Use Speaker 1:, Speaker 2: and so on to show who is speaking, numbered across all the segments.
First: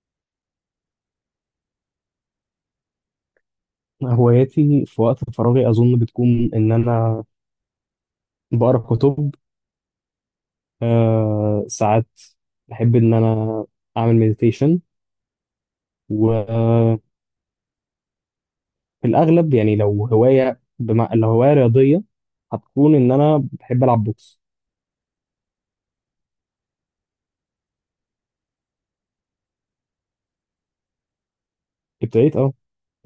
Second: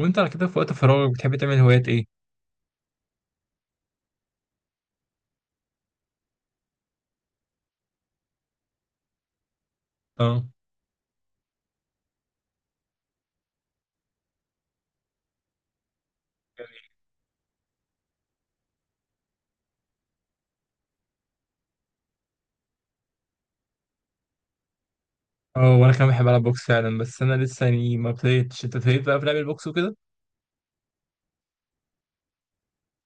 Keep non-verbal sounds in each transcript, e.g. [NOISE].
Speaker 1: وانت على كده في وقت فراغك بتحب تعمل هوايات ايه؟
Speaker 2: هواياتي في وقت فراغي أظن بتكون إن أنا بقرأ كتب.
Speaker 1: اه،
Speaker 2: آه ساعات بحب إن أنا أعمل مديتيشن. وفي الأغلب يعني لو لو هواية رياضية هتكون إن أنا بحب ألعب بوكس.
Speaker 1: اه، وانا كمان بحب العب بوكس فعلا، بس انا لسه يعني ما ابتديتش. انت ابتديت بقى في لعب البوكس وكده؟
Speaker 2: ابتديت أه.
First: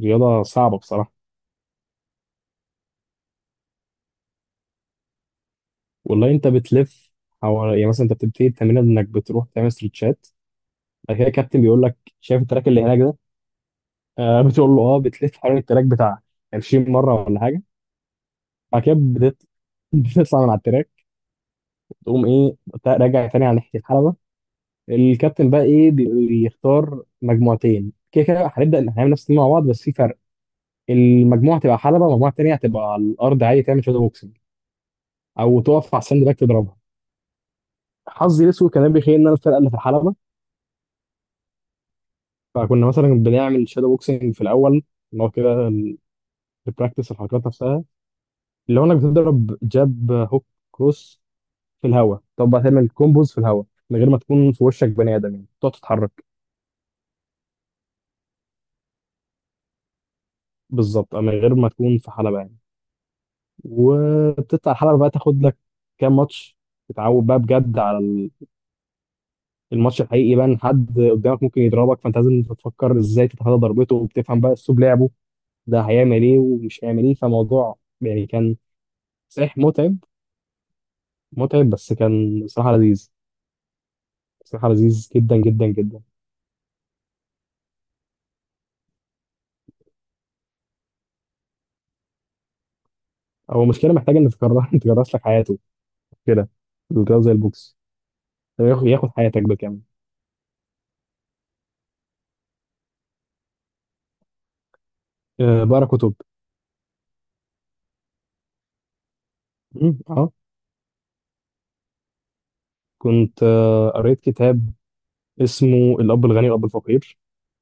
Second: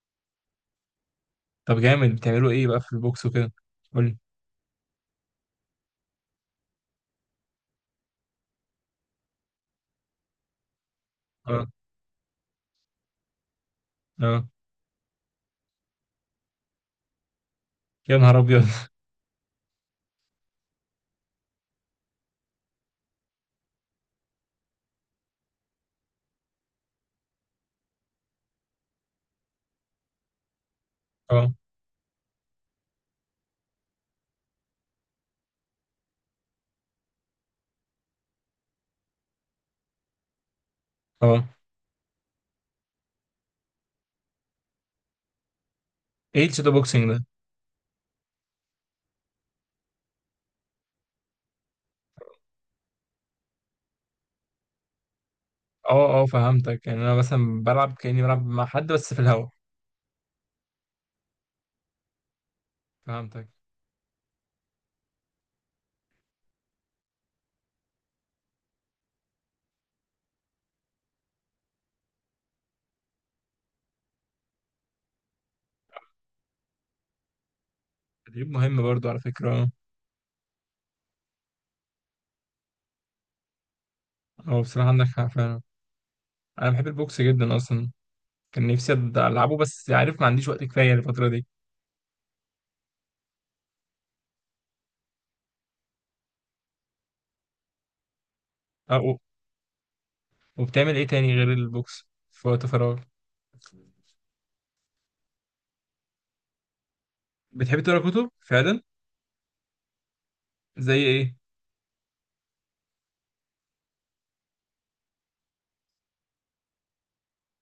Speaker 2: رياضة صعبة بصراحة.
Speaker 1: طب جامد، بتعملوا ايه بقى في البوكس وكده؟ قولي.
Speaker 2: والله أنت بتلف حوالي، يعني مثلا أنت بتبتدي التمرين إنك بتروح تعمل ستريتشات. بعد كده الكابتن
Speaker 1: اه،
Speaker 2: بيقول لك شايف التراك اللي هناك ده؟ آه [LAUGHS]
Speaker 1: اه،
Speaker 2: بتقول له أه. بتلف حوالين التراك بتاع 20 مرة ولا حاجة.
Speaker 1: يا نهار ابيض
Speaker 2: بعد
Speaker 1: [LAUGHS]
Speaker 2: كده [LAUGHS] بتطلع من على التراك، تقوم ايه، راجع تاني على ناحيه الحلبه. الكابتن بقى ايه، بيختار مجموعتين كده، كده هنبدا هنعمل نفس التيم مع بعض بس في فرق.
Speaker 1: اه،
Speaker 2: المجموعه تبقى حلبه والمجموعه التانيه هتبقى على الارض عادي تعمل شادو بوكسنج، او تقف على الساند باك تضربها. حظي الاسود كان بيخيل ان انا الفرقه اللي في الحلبه.
Speaker 1: اه،
Speaker 2: فكنا مثلا بنعمل شادو بوكسنج في الاول، اللي هو كده
Speaker 1: ايه الشادو
Speaker 2: البراكتس
Speaker 1: بوكسينج ده؟
Speaker 2: الحركات نفسها. اللي هو انك بتضرب جاب هوك كروس في الهواء. طب بقى تعمل كومبوز في الهواء من غير ما تكون في وشك بني ادم، يعني تقعد
Speaker 1: اه،
Speaker 2: تتحرك
Speaker 1: اه، فهمتك. يعني انا مثلا بلعب كأني بلعب مع حد بس في الهوا.
Speaker 2: بالظبط، أو من غير ما تكون في حلبه يعني.
Speaker 1: فهمتك.
Speaker 2: وبتطلع الحلبة بقى تاخد لك كام ماتش، تتعود بقى بجد على الماتش الحقيقي بقى. إن حد قدامك ممكن يضربك فانت لازم تفكر ازاي تتفادى ضربته، وبتفهم بقى اسلوب لعبه ده، هيعمل ايه ومش هيعمل ايه. فموضوع يعني
Speaker 1: تدريب
Speaker 2: كان
Speaker 1: مهم برضو على فكرة،
Speaker 2: صحيح
Speaker 1: اه.
Speaker 2: متعب. متعب بس كان بصراحة لذيذ.
Speaker 1: اه،
Speaker 2: بصراحة
Speaker 1: بصراحة عندك
Speaker 2: لذيذ
Speaker 1: حق
Speaker 2: جدا
Speaker 1: فعلا.
Speaker 2: جدا جدا.
Speaker 1: انا بحب البوكس جدا اصلا. كان نفسي العبه، بس عارف ما عنديش وقت كفاية الفترة
Speaker 2: هو مشكلة محتاج ان [LAUGHS] تكرس لك حياته كده. الرياضة زي البوكس ياخد
Speaker 1: دي.
Speaker 2: حياتك بالكامل.
Speaker 1: وبتعمل ايه تاني غير البوكس في وقت فراغ؟
Speaker 2: أه بقرا كتب.
Speaker 1: بتحب تقرا كتب فعلا؟
Speaker 2: اه.
Speaker 1: زي ايه؟
Speaker 2: كنت قريت كتاب اسمه الأب الغني والأب الفقير.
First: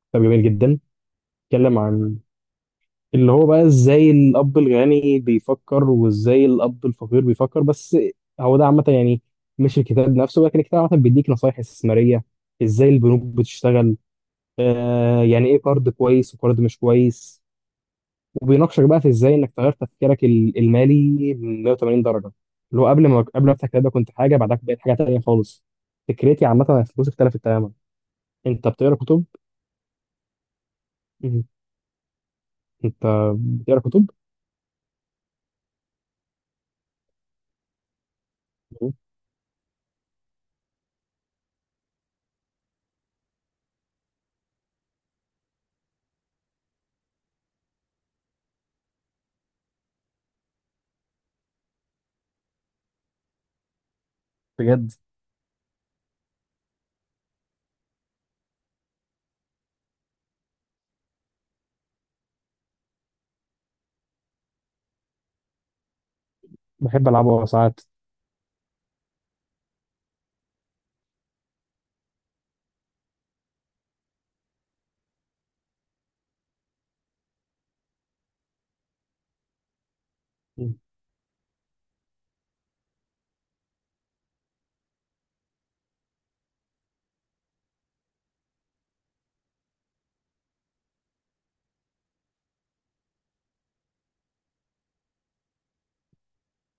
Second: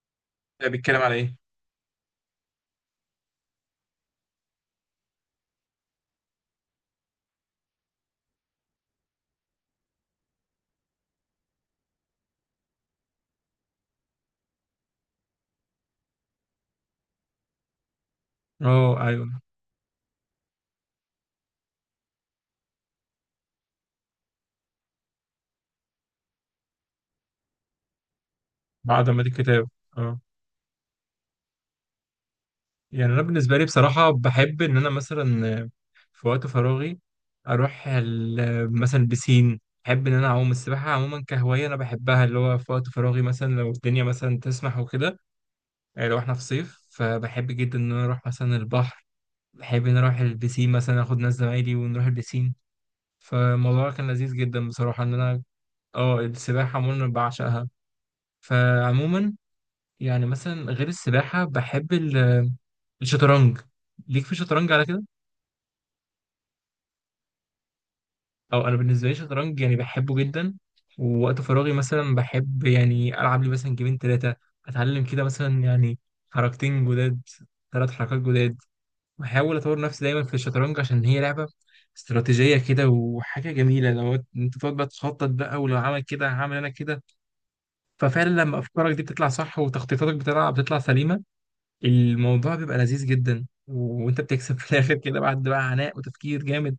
Speaker 2: كتاب جميل
Speaker 1: يعني
Speaker 2: جدا.
Speaker 1: بيتكلم على ايه؟
Speaker 2: اتكلم عن اللي هو بقى ازاي الاب الغني بيفكر وازاي الاب الفقير بيفكر، بس هو ده عامه يعني. مش الكتاب نفسه لكن الكتاب عامه بيديك نصايح استثماريه، ازاي البنوك بتشتغل، آه يعني ايه قرض كويس وقرض مش كويس. وبيناقشك بقى
Speaker 1: اه
Speaker 2: في ازاي
Speaker 1: ايوه.
Speaker 2: انك تغير تفكيرك المالي 180 درجه. اللي هو قبل ما افتح الكتاب ده كنت حاجه، بعدها بقيت حاجه تانيه خالص. فكرتي عامه عن الفلوس اختلفت تماما. انت بتقرا
Speaker 1: بعد ما
Speaker 2: كتب؟
Speaker 1: دي الكتاب. اه.
Speaker 2: مم. انت
Speaker 1: يعني انا بالنسبه لي
Speaker 2: بتقرا كتب
Speaker 1: بصراحه بحب ان انا مثلا في وقت فراغي اروح مثلا بسين. بحب ان انا اعوم، السباحه عموما كهوايه انا بحبها، اللي هو في وقت فراغي مثلا لو الدنيا مثلا تسمح وكده. يعني لو احنا في صيف، فبحب جدا ان انا اروح مثلا البحر. بحب ان أنا اروح البسين، مثلا اخد ناس زمايلي ونروح البسين. فالموضوع كان لذيذ جدا
Speaker 2: بجد؟
Speaker 1: بصراحة إن أنا السباحة عموما أنا بعشقها. فعموما يعني مثلا غير السباحة بحب الشطرنج. ليك في الشطرنج على كده؟
Speaker 2: بحب ألعبه ساعات.
Speaker 1: أو أنا بالنسبة لي الشطرنج يعني بحبه جدا. ووقت فراغي مثلا بحب يعني ألعب لي مثلا جيمين تلاتة. أتعلم كده مثلا يعني حركتين جداد، تلات حركات جداد. بحاول أطور نفسي دايما في
Speaker 2: مم.
Speaker 1: الشطرنج عشان هي لعبة استراتيجية كده، وحاجة جميلة لو أنت تقعد بقى تخطط، بقى ولو عمل كده هعمل أنا كده. ففعلا لما افكارك دي بتطلع صح، وتخطيطاتك بتطلع سليمه، الموضوع بيبقى لذيذ جدا، وانت بتكسب في الاخر كده بعد بقى عناء وتفكير جامد.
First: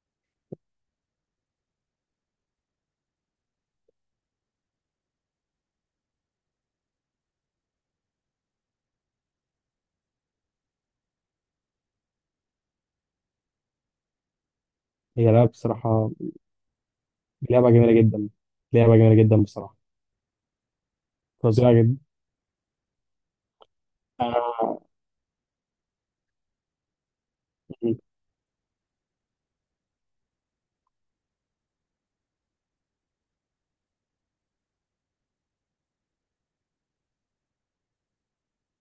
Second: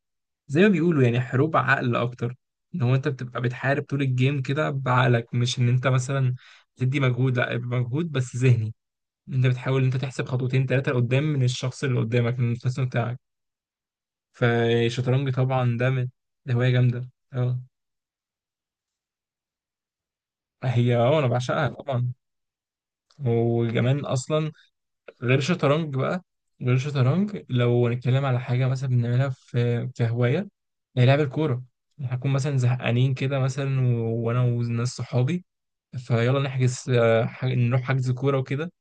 Speaker 1: زي ما بيقولوا يعني حروب عقل اكتر، ان هو انت بتبقى بتحارب طول الجيم كده بعقلك، مش ان انت مثلا تدي مجهود، لا يبقى مجهود بس ذهني. إن انت بتحاول إن انت تحسب خطوتين ثلاثه لقدام من الشخص اللي قدامك، من الخصم بتاعك. فالشطرنج
Speaker 2: هي لعبة
Speaker 1: طبعا ده من،
Speaker 2: بصراحة،
Speaker 1: ده هوايه جامده اه.
Speaker 2: لعبة جميلة جدا. لعبة جميلة جدا بصراحة.
Speaker 1: هي انا بعشقها
Speaker 2: فظيعة جدا.
Speaker 1: طبعا. وكمان اصلا
Speaker 2: آه.
Speaker 1: غير الشطرنج بقى، غير الشطرنج لو
Speaker 2: مم.
Speaker 1: هنتكلم على حاجة مثلا بنعملها في كهواية، هي لعب الكورة. هنكون مثلا زهقانين كده مثلا وأنا وناس صحابي، فيلا نحجز نروح حجز كورة وكده.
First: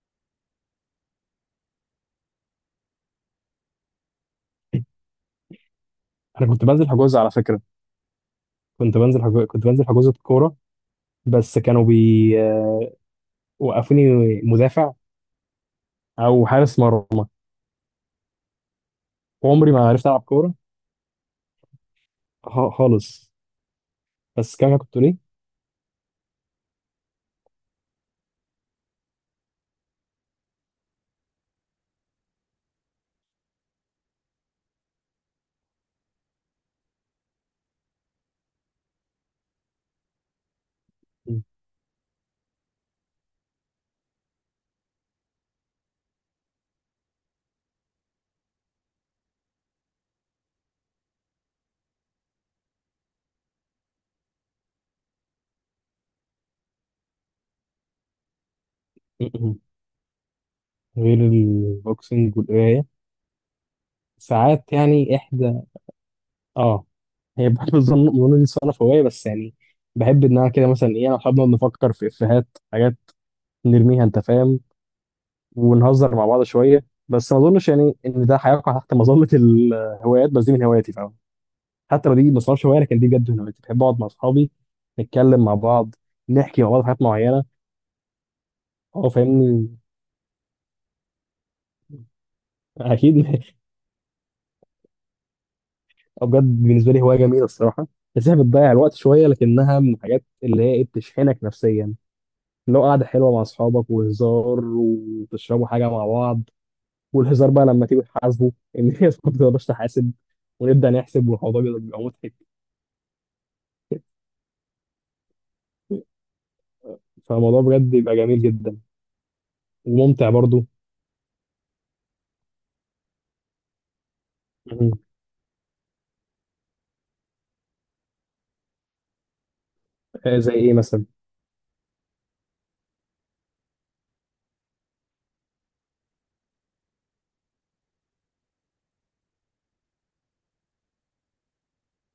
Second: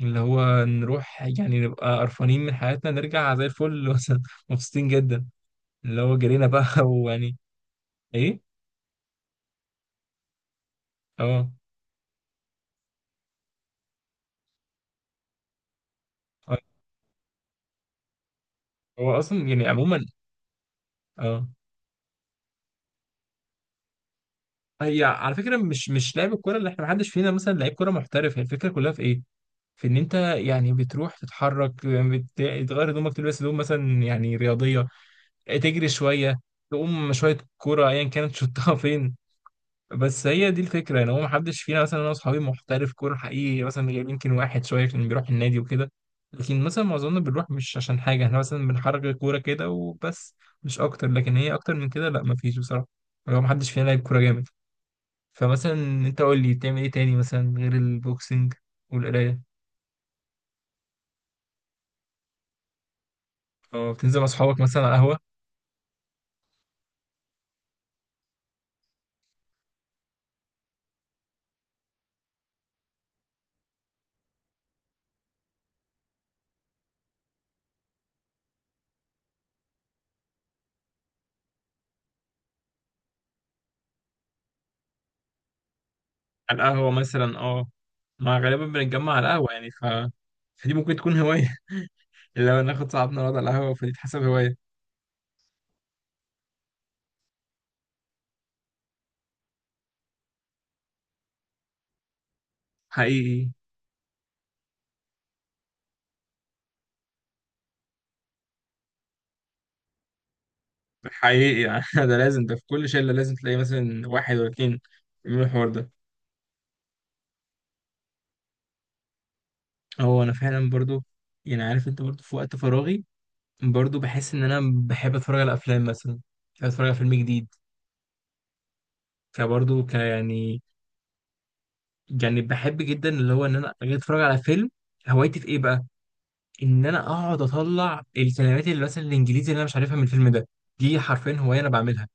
Speaker 1: اللي هو نروح يعني نبقى قرفانين من حياتنا نرجع زي الفل [LAUGHS] مثلا، مبسوطين جدا. اللي هو جرينا
Speaker 2: أنا
Speaker 1: بقى
Speaker 2: كنت
Speaker 1: [LAUGHS]
Speaker 2: بنزل حجوز على
Speaker 1: ويعني.
Speaker 2: فكرة.
Speaker 1: إيه؟
Speaker 2: كنت بنزل حجوزة كورة،
Speaker 1: أه.
Speaker 2: بس كانوا بي وقفوني مدافع أو
Speaker 1: آه.
Speaker 2: حارس مرمى.
Speaker 1: هو أصلا يعني
Speaker 2: عمري ما
Speaker 1: عموما.
Speaker 2: عرفت ألعب كورة
Speaker 1: أه.
Speaker 2: خالص. بس كمان كنت
Speaker 1: هي
Speaker 2: ليه.
Speaker 1: على فكرة مش لعب الكورة، اللي إحنا محدش فينا مثلا لعيب كورة محترف. هي الفكرة كلها في إيه؟ في ان انت يعني بتروح تتحرك، تغير هدومك، تلبس هدوم مثلا يعني رياضيه، تجري شويه، تقوم شويه كوره ايا كانت شطها [LAUGHS] فين. بس هي دي الفكره، يعني هو ما
Speaker 2: م-
Speaker 1: حدش فينا مثلا انا واصحابي محترف كوره حقيقي، مثلا غير يمكن واحد شويه كان بيروح النادي وكده. لكن مثلا معظمنا بنروح مش عشان حاجه، احنا مثلا بنحرك الكوره كده وبس. مش اكتر، لكن هي اكتر من كده لا، ما فيش بصراحه. هو ما حدش فينا لعب كوره جامد. فمثلا انت قول لي، بتعمل ايه تاني مثلا غير البوكسنج والقرايه؟
Speaker 2: م- غير البوكسنج والقراية.
Speaker 1: اه، بتنزل مع اصحابك
Speaker 2: ساعات
Speaker 1: مثلا على
Speaker 2: يعني
Speaker 1: القهوه؟
Speaker 2: إحدى آه، هي بحب الظن دي صنف هواية بس يعني. بحب إنها كده مثلا إيه، أنا وأصحابنا بنفكر في إفيهات حاجات نرميها، أنت فاهم، ونهزر مع بعض شوية. بس ما أظنش يعني إن ده هيقع تحت مظلة الهوايات، بس دي من هواياتي فاهم. حتى لو دي ما صنفش هواية لكن دي بجد من هواياتي. بحب أقعد مع أصحابي نتكلم مع بعض،
Speaker 1: على
Speaker 2: نحكي مع بعض
Speaker 1: القهوة
Speaker 2: حاجات
Speaker 1: مثلا،
Speaker 2: معينة.
Speaker 1: اه. ما غالبا
Speaker 2: أه
Speaker 1: بنتجمع على القهوة يعني
Speaker 2: فاهمني.
Speaker 1: ف... فدي ممكن تكون هواية. [LAUGHS] لو ناخد
Speaker 2: أكيد
Speaker 1: صاحبنا نقعد على
Speaker 2: [LAUGHS]
Speaker 1: القهوة، فدي تحسب هواية.
Speaker 2: أه بجد بالنسبة لي هواية جميلة الصراحة. بس هي بتضيع الوقت شوية لكنها من الحاجات اللي هي إيه بتشحنك نفسيا. لو قعدة حلوة مع
Speaker 1: حقيقي.
Speaker 2: أصحابك وهزار وتشربوا حاجة مع بعض، والهزار بقى لما تيجوا تحاسبوا. إن هي [LAUGHS] ما بتقدرش تحاسب، ونبدأ نحسب
Speaker 1: حقيقي،
Speaker 2: والموضوع بيبقى
Speaker 1: يعني
Speaker 2: بيبقى
Speaker 1: [LAUGHS] ده
Speaker 2: مضحك.
Speaker 1: لازم، ده في كل شلة لازم تلاقي مثلا واحد ولا اتنين يعملوا الحوار ده.
Speaker 2: [LAUGHS] فالموضوع بجد بيبقى جميل جدا،
Speaker 1: هو
Speaker 2: وممتع
Speaker 1: أنا
Speaker 2: برضو.
Speaker 1: فعلا برضو، يعني عارف أنت، برضو في وقت فراغي برضو بحس إن أنا
Speaker 2: مم.
Speaker 1: بحب أتفرج على أفلام مثلا. بحب أتفرج على فيلم جديد. فبرضو
Speaker 2: زي
Speaker 1: يعني،
Speaker 2: إيه مثلا؟
Speaker 1: يعني بحب جدا اللي هو إن أنا أجي أتفرج على فيلم. هوايتي في إيه بقى؟ ان انا اقعد اطلع الكلمات اللي مثلا الانجليزي اللي انا مش عارفها من الفيلم ده. دي حرفيا هوايه انا بعملها.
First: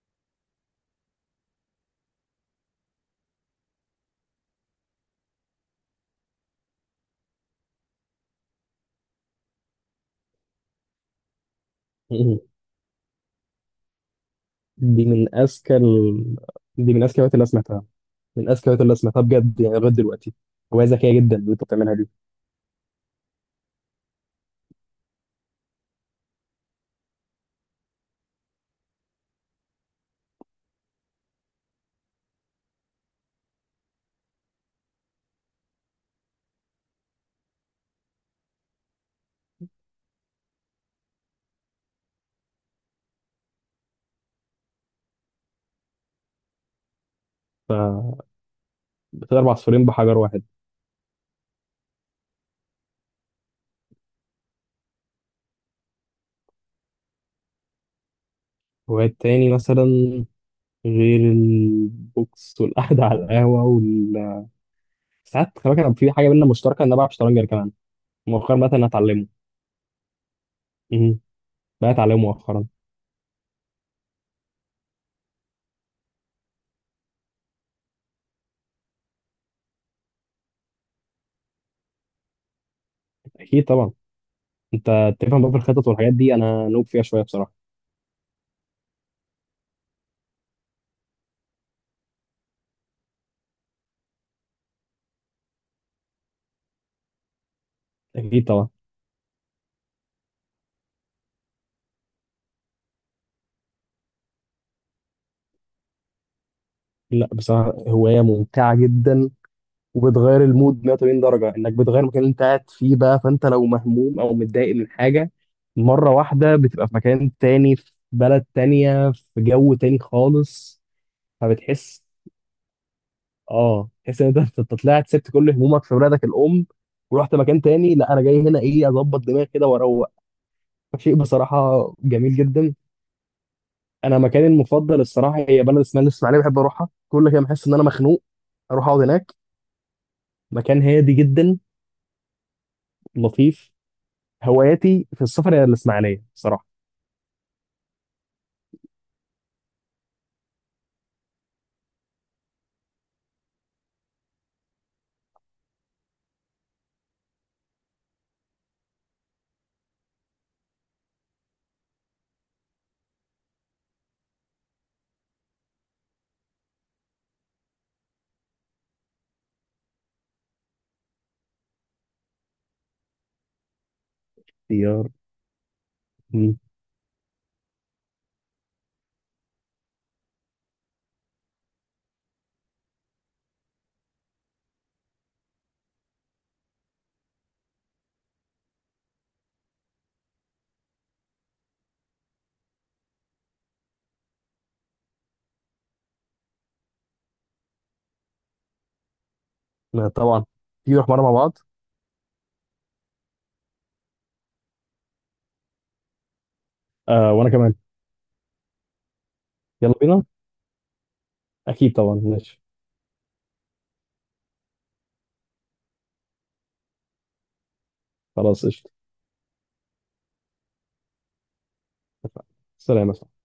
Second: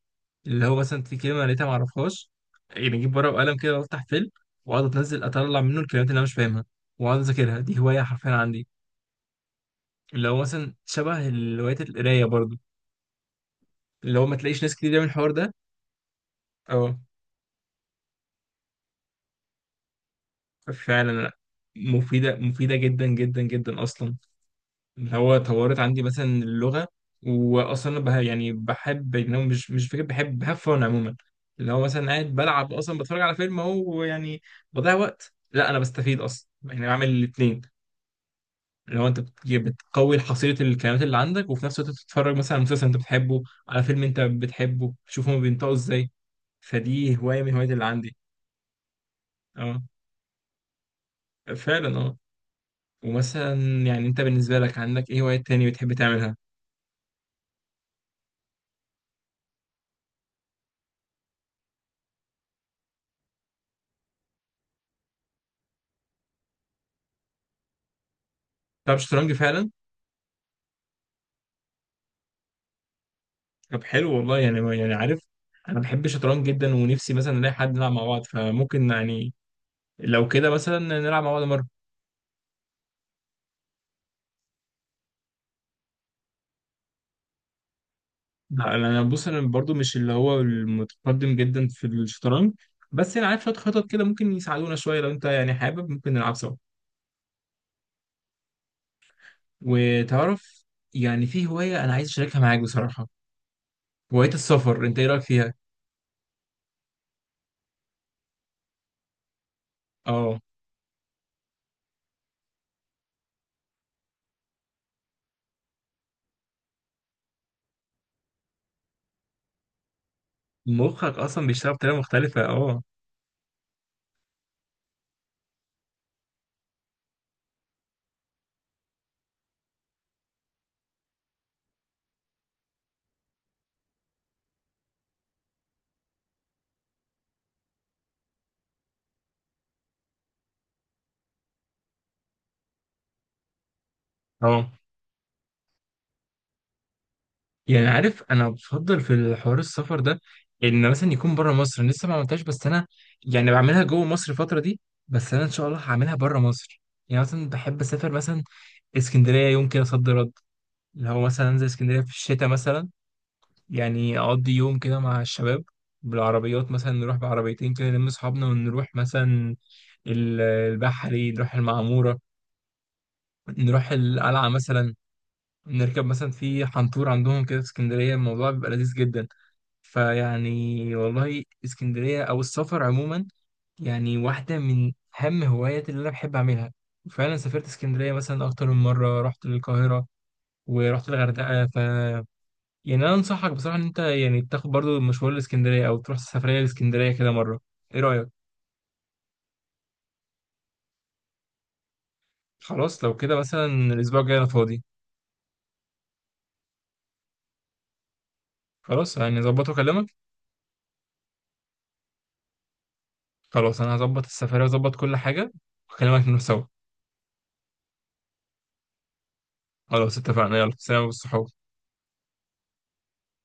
Speaker 1: اللي هو مثلا في كلمه لقيتها ما اعرفهاش، يعني اجيب ورقه وقلم كده وافتح فيلم، واقعد اتنزل اطلع منه الكلمات اللي انا مش فاهمها، واقعد اذاكرها. دي هوايه حرفيا عندي، اللي هو مثلا شبه هوايه القرايه
Speaker 2: مم.
Speaker 1: برضو، اللي هو ما تلاقيش ناس كتير بتعمل
Speaker 2: دي
Speaker 1: الحوار
Speaker 2: من
Speaker 1: ده.
Speaker 2: دي
Speaker 1: اه،
Speaker 2: من أذكى الهوايات اللي أنا سمعتها. من أذكى الهوايات اللي أنا سمعتها بجد يعني لغاية دلوقتي. هواية
Speaker 1: فعلا
Speaker 2: ذكية
Speaker 1: لا،
Speaker 2: جدا اللي أنت بتعملها دي.
Speaker 1: مفيده مفيده جدا جدا جدا اصلا. اللي هو طورت عندي مثلا اللغة. وأصلا أنا يعني بحب إن أنا، مش فكرة، بحب فن عموما. اللي هو مثلا قاعد بلعب أصلا، بتفرج على فيلم أهو يعني، بضيع وقت؟ لا، أنا بستفيد أصلا، يعني بعمل الاتنين. اللي هو أنت بتقوي حصيلة الكلمات اللي عندك، وفي نفس الوقت بتتفرج مثلا على مسلسل أنت بتحبه، على فيلم أنت بتحبه، تشوف هما بينطقوا إزاي. فدي هواية من الهوايات اللي عندي.
Speaker 2: فبتضرب
Speaker 1: أه.
Speaker 2: عصفورين بحجر واحد.
Speaker 1: فعلا، أه. ومثلا، يعني أنت بالنسبة لك عندك إيه هوايات تاني بتحب تعملها؟
Speaker 2: هوايات تاني مثلا غير البوكس والقعدة على القهوة. ساعات خلي بالك انا في حاجه بينا مشتركه، ان انا بلعب شطرنج كمان. مؤخرا مثلا
Speaker 1: بتلعب
Speaker 2: هتعلمه.
Speaker 1: شطرنج فعلا؟
Speaker 2: امم، بقى اتعلمه مؤخرا.
Speaker 1: طب حلو والله. يعني عارف، انا بحب الشطرنج جدا، ونفسي مثلا نلاقي حد نلعب مع بعض. فممكن يعني لو كده مثلا نلعب مع بعض مره.
Speaker 2: اكيد طبعا. انت تفهم بقى في الخطط والحاجات دي، انا نوب فيها شويه بصراحه.
Speaker 1: لا، انا بص، انا برضو مش اللي هو المتقدم جدا في الشطرنج، بس انا عارف شويه خطط كده ممكن يساعدونا شويه. لو انت يعني حابب ممكن نلعب سوا.
Speaker 2: اكيد طبعا.
Speaker 1: وتعرف، يعني في هوايه انا عايز اشاركها معاك بصراحه، هوايه السفر، انت ايه رايك فيها؟
Speaker 2: لا بصراحه هوايه ممتعه جدا،
Speaker 1: اه،
Speaker 2: وبتغير المود 180 درجه. انك بتغير المكان اللي انت قاعد فيه بقى، فانت لو مهموم او متضايق من حاجه، مره واحده بتبقى في مكان تاني، في بلد تانية، في جو تاني خالص.
Speaker 1: مخك اصلا بيشتغل بطريقه
Speaker 2: فبتحس،
Speaker 1: مختلفه، اه.
Speaker 2: اه تحس ان انت طلعت سبت كل همومك في بلادك الام، ورحت مكان تاني. لا انا جاي هنا ايه اظبط دماغي كده واروق. شيء بصراحه جميل جدا. انا مكاني المفضل الصراحه هي بلد اسمها الاسماعيليه. بحب اروحها كل كده بحس ان انا مخنوق اروح اقعد هناك. مكان هادي جدا، لطيف.
Speaker 1: اه،
Speaker 2: هواياتي في السفر هي الاسماعيليه صراحه.
Speaker 1: يعني عارف، انا بفضل في الحوار السفر ده ان مثلا يكون بره مصر. أنا لسه ما عملتهاش، بس انا يعني بعملها جوه مصر الفتره دي، بس انا ان شاء الله هعملها بره مصر. يعني مثلا بحب اسافر مثلا اسكندريه يوم كده صد رد، اللي هو مثلا انزل اسكندريه في الشتاء مثلا. يعني اقضي يوم كده مع الشباب، بالعربيات مثلا، نروح بعربيتين كده، نلم اصحابنا ونروح مثلا البحري، نروح المعموره، نروح القلعه مثلا،
Speaker 2: اختيار.
Speaker 1: نركب مثلا
Speaker 2: مم.
Speaker 1: في حنطور عندهم كده في اسكندريه. الموضوع بيبقى لذيذ جدا. فيعني والله اسكندرية أو السفر عموما، يعني واحدة من أهم هواياتي اللي أنا بحب أعملها. وفعلا سافرت اسكندرية مثلا أكتر من مرة، رحت للقاهرة، ورحت الغردقة. ف يعني أنا أنصحك بصراحة إن أنت يعني تاخد برضو مشوار لاسكندرية، أو تروح سفرية لاسكندرية كده مرة. إيه رأيك؟
Speaker 2: لا طبعا. تيجي نروح مره مع بعض.
Speaker 1: خلاص، لو كده مثلا الأسبوع الجاي أنا فاضي.
Speaker 2: آه وانا كمان.
Speaker 1: خلاص يعني أظبط
Speaker 2: يلا
Speaker 1: وأكلمك.
Speaker 2: بينا، اكيد طبعا، ماشي.
Speaker 1: خلاص، أنا هظبط السفرية وأظبط كل حاجة، وأكلمك نروح سوا.
Speaker 2: خلاص قشطه.
Speaker 1: خلاص اتفقنا، يلا سلام والصحاب.
Speaker 2: اتفقنا. سلام يا صاحبي.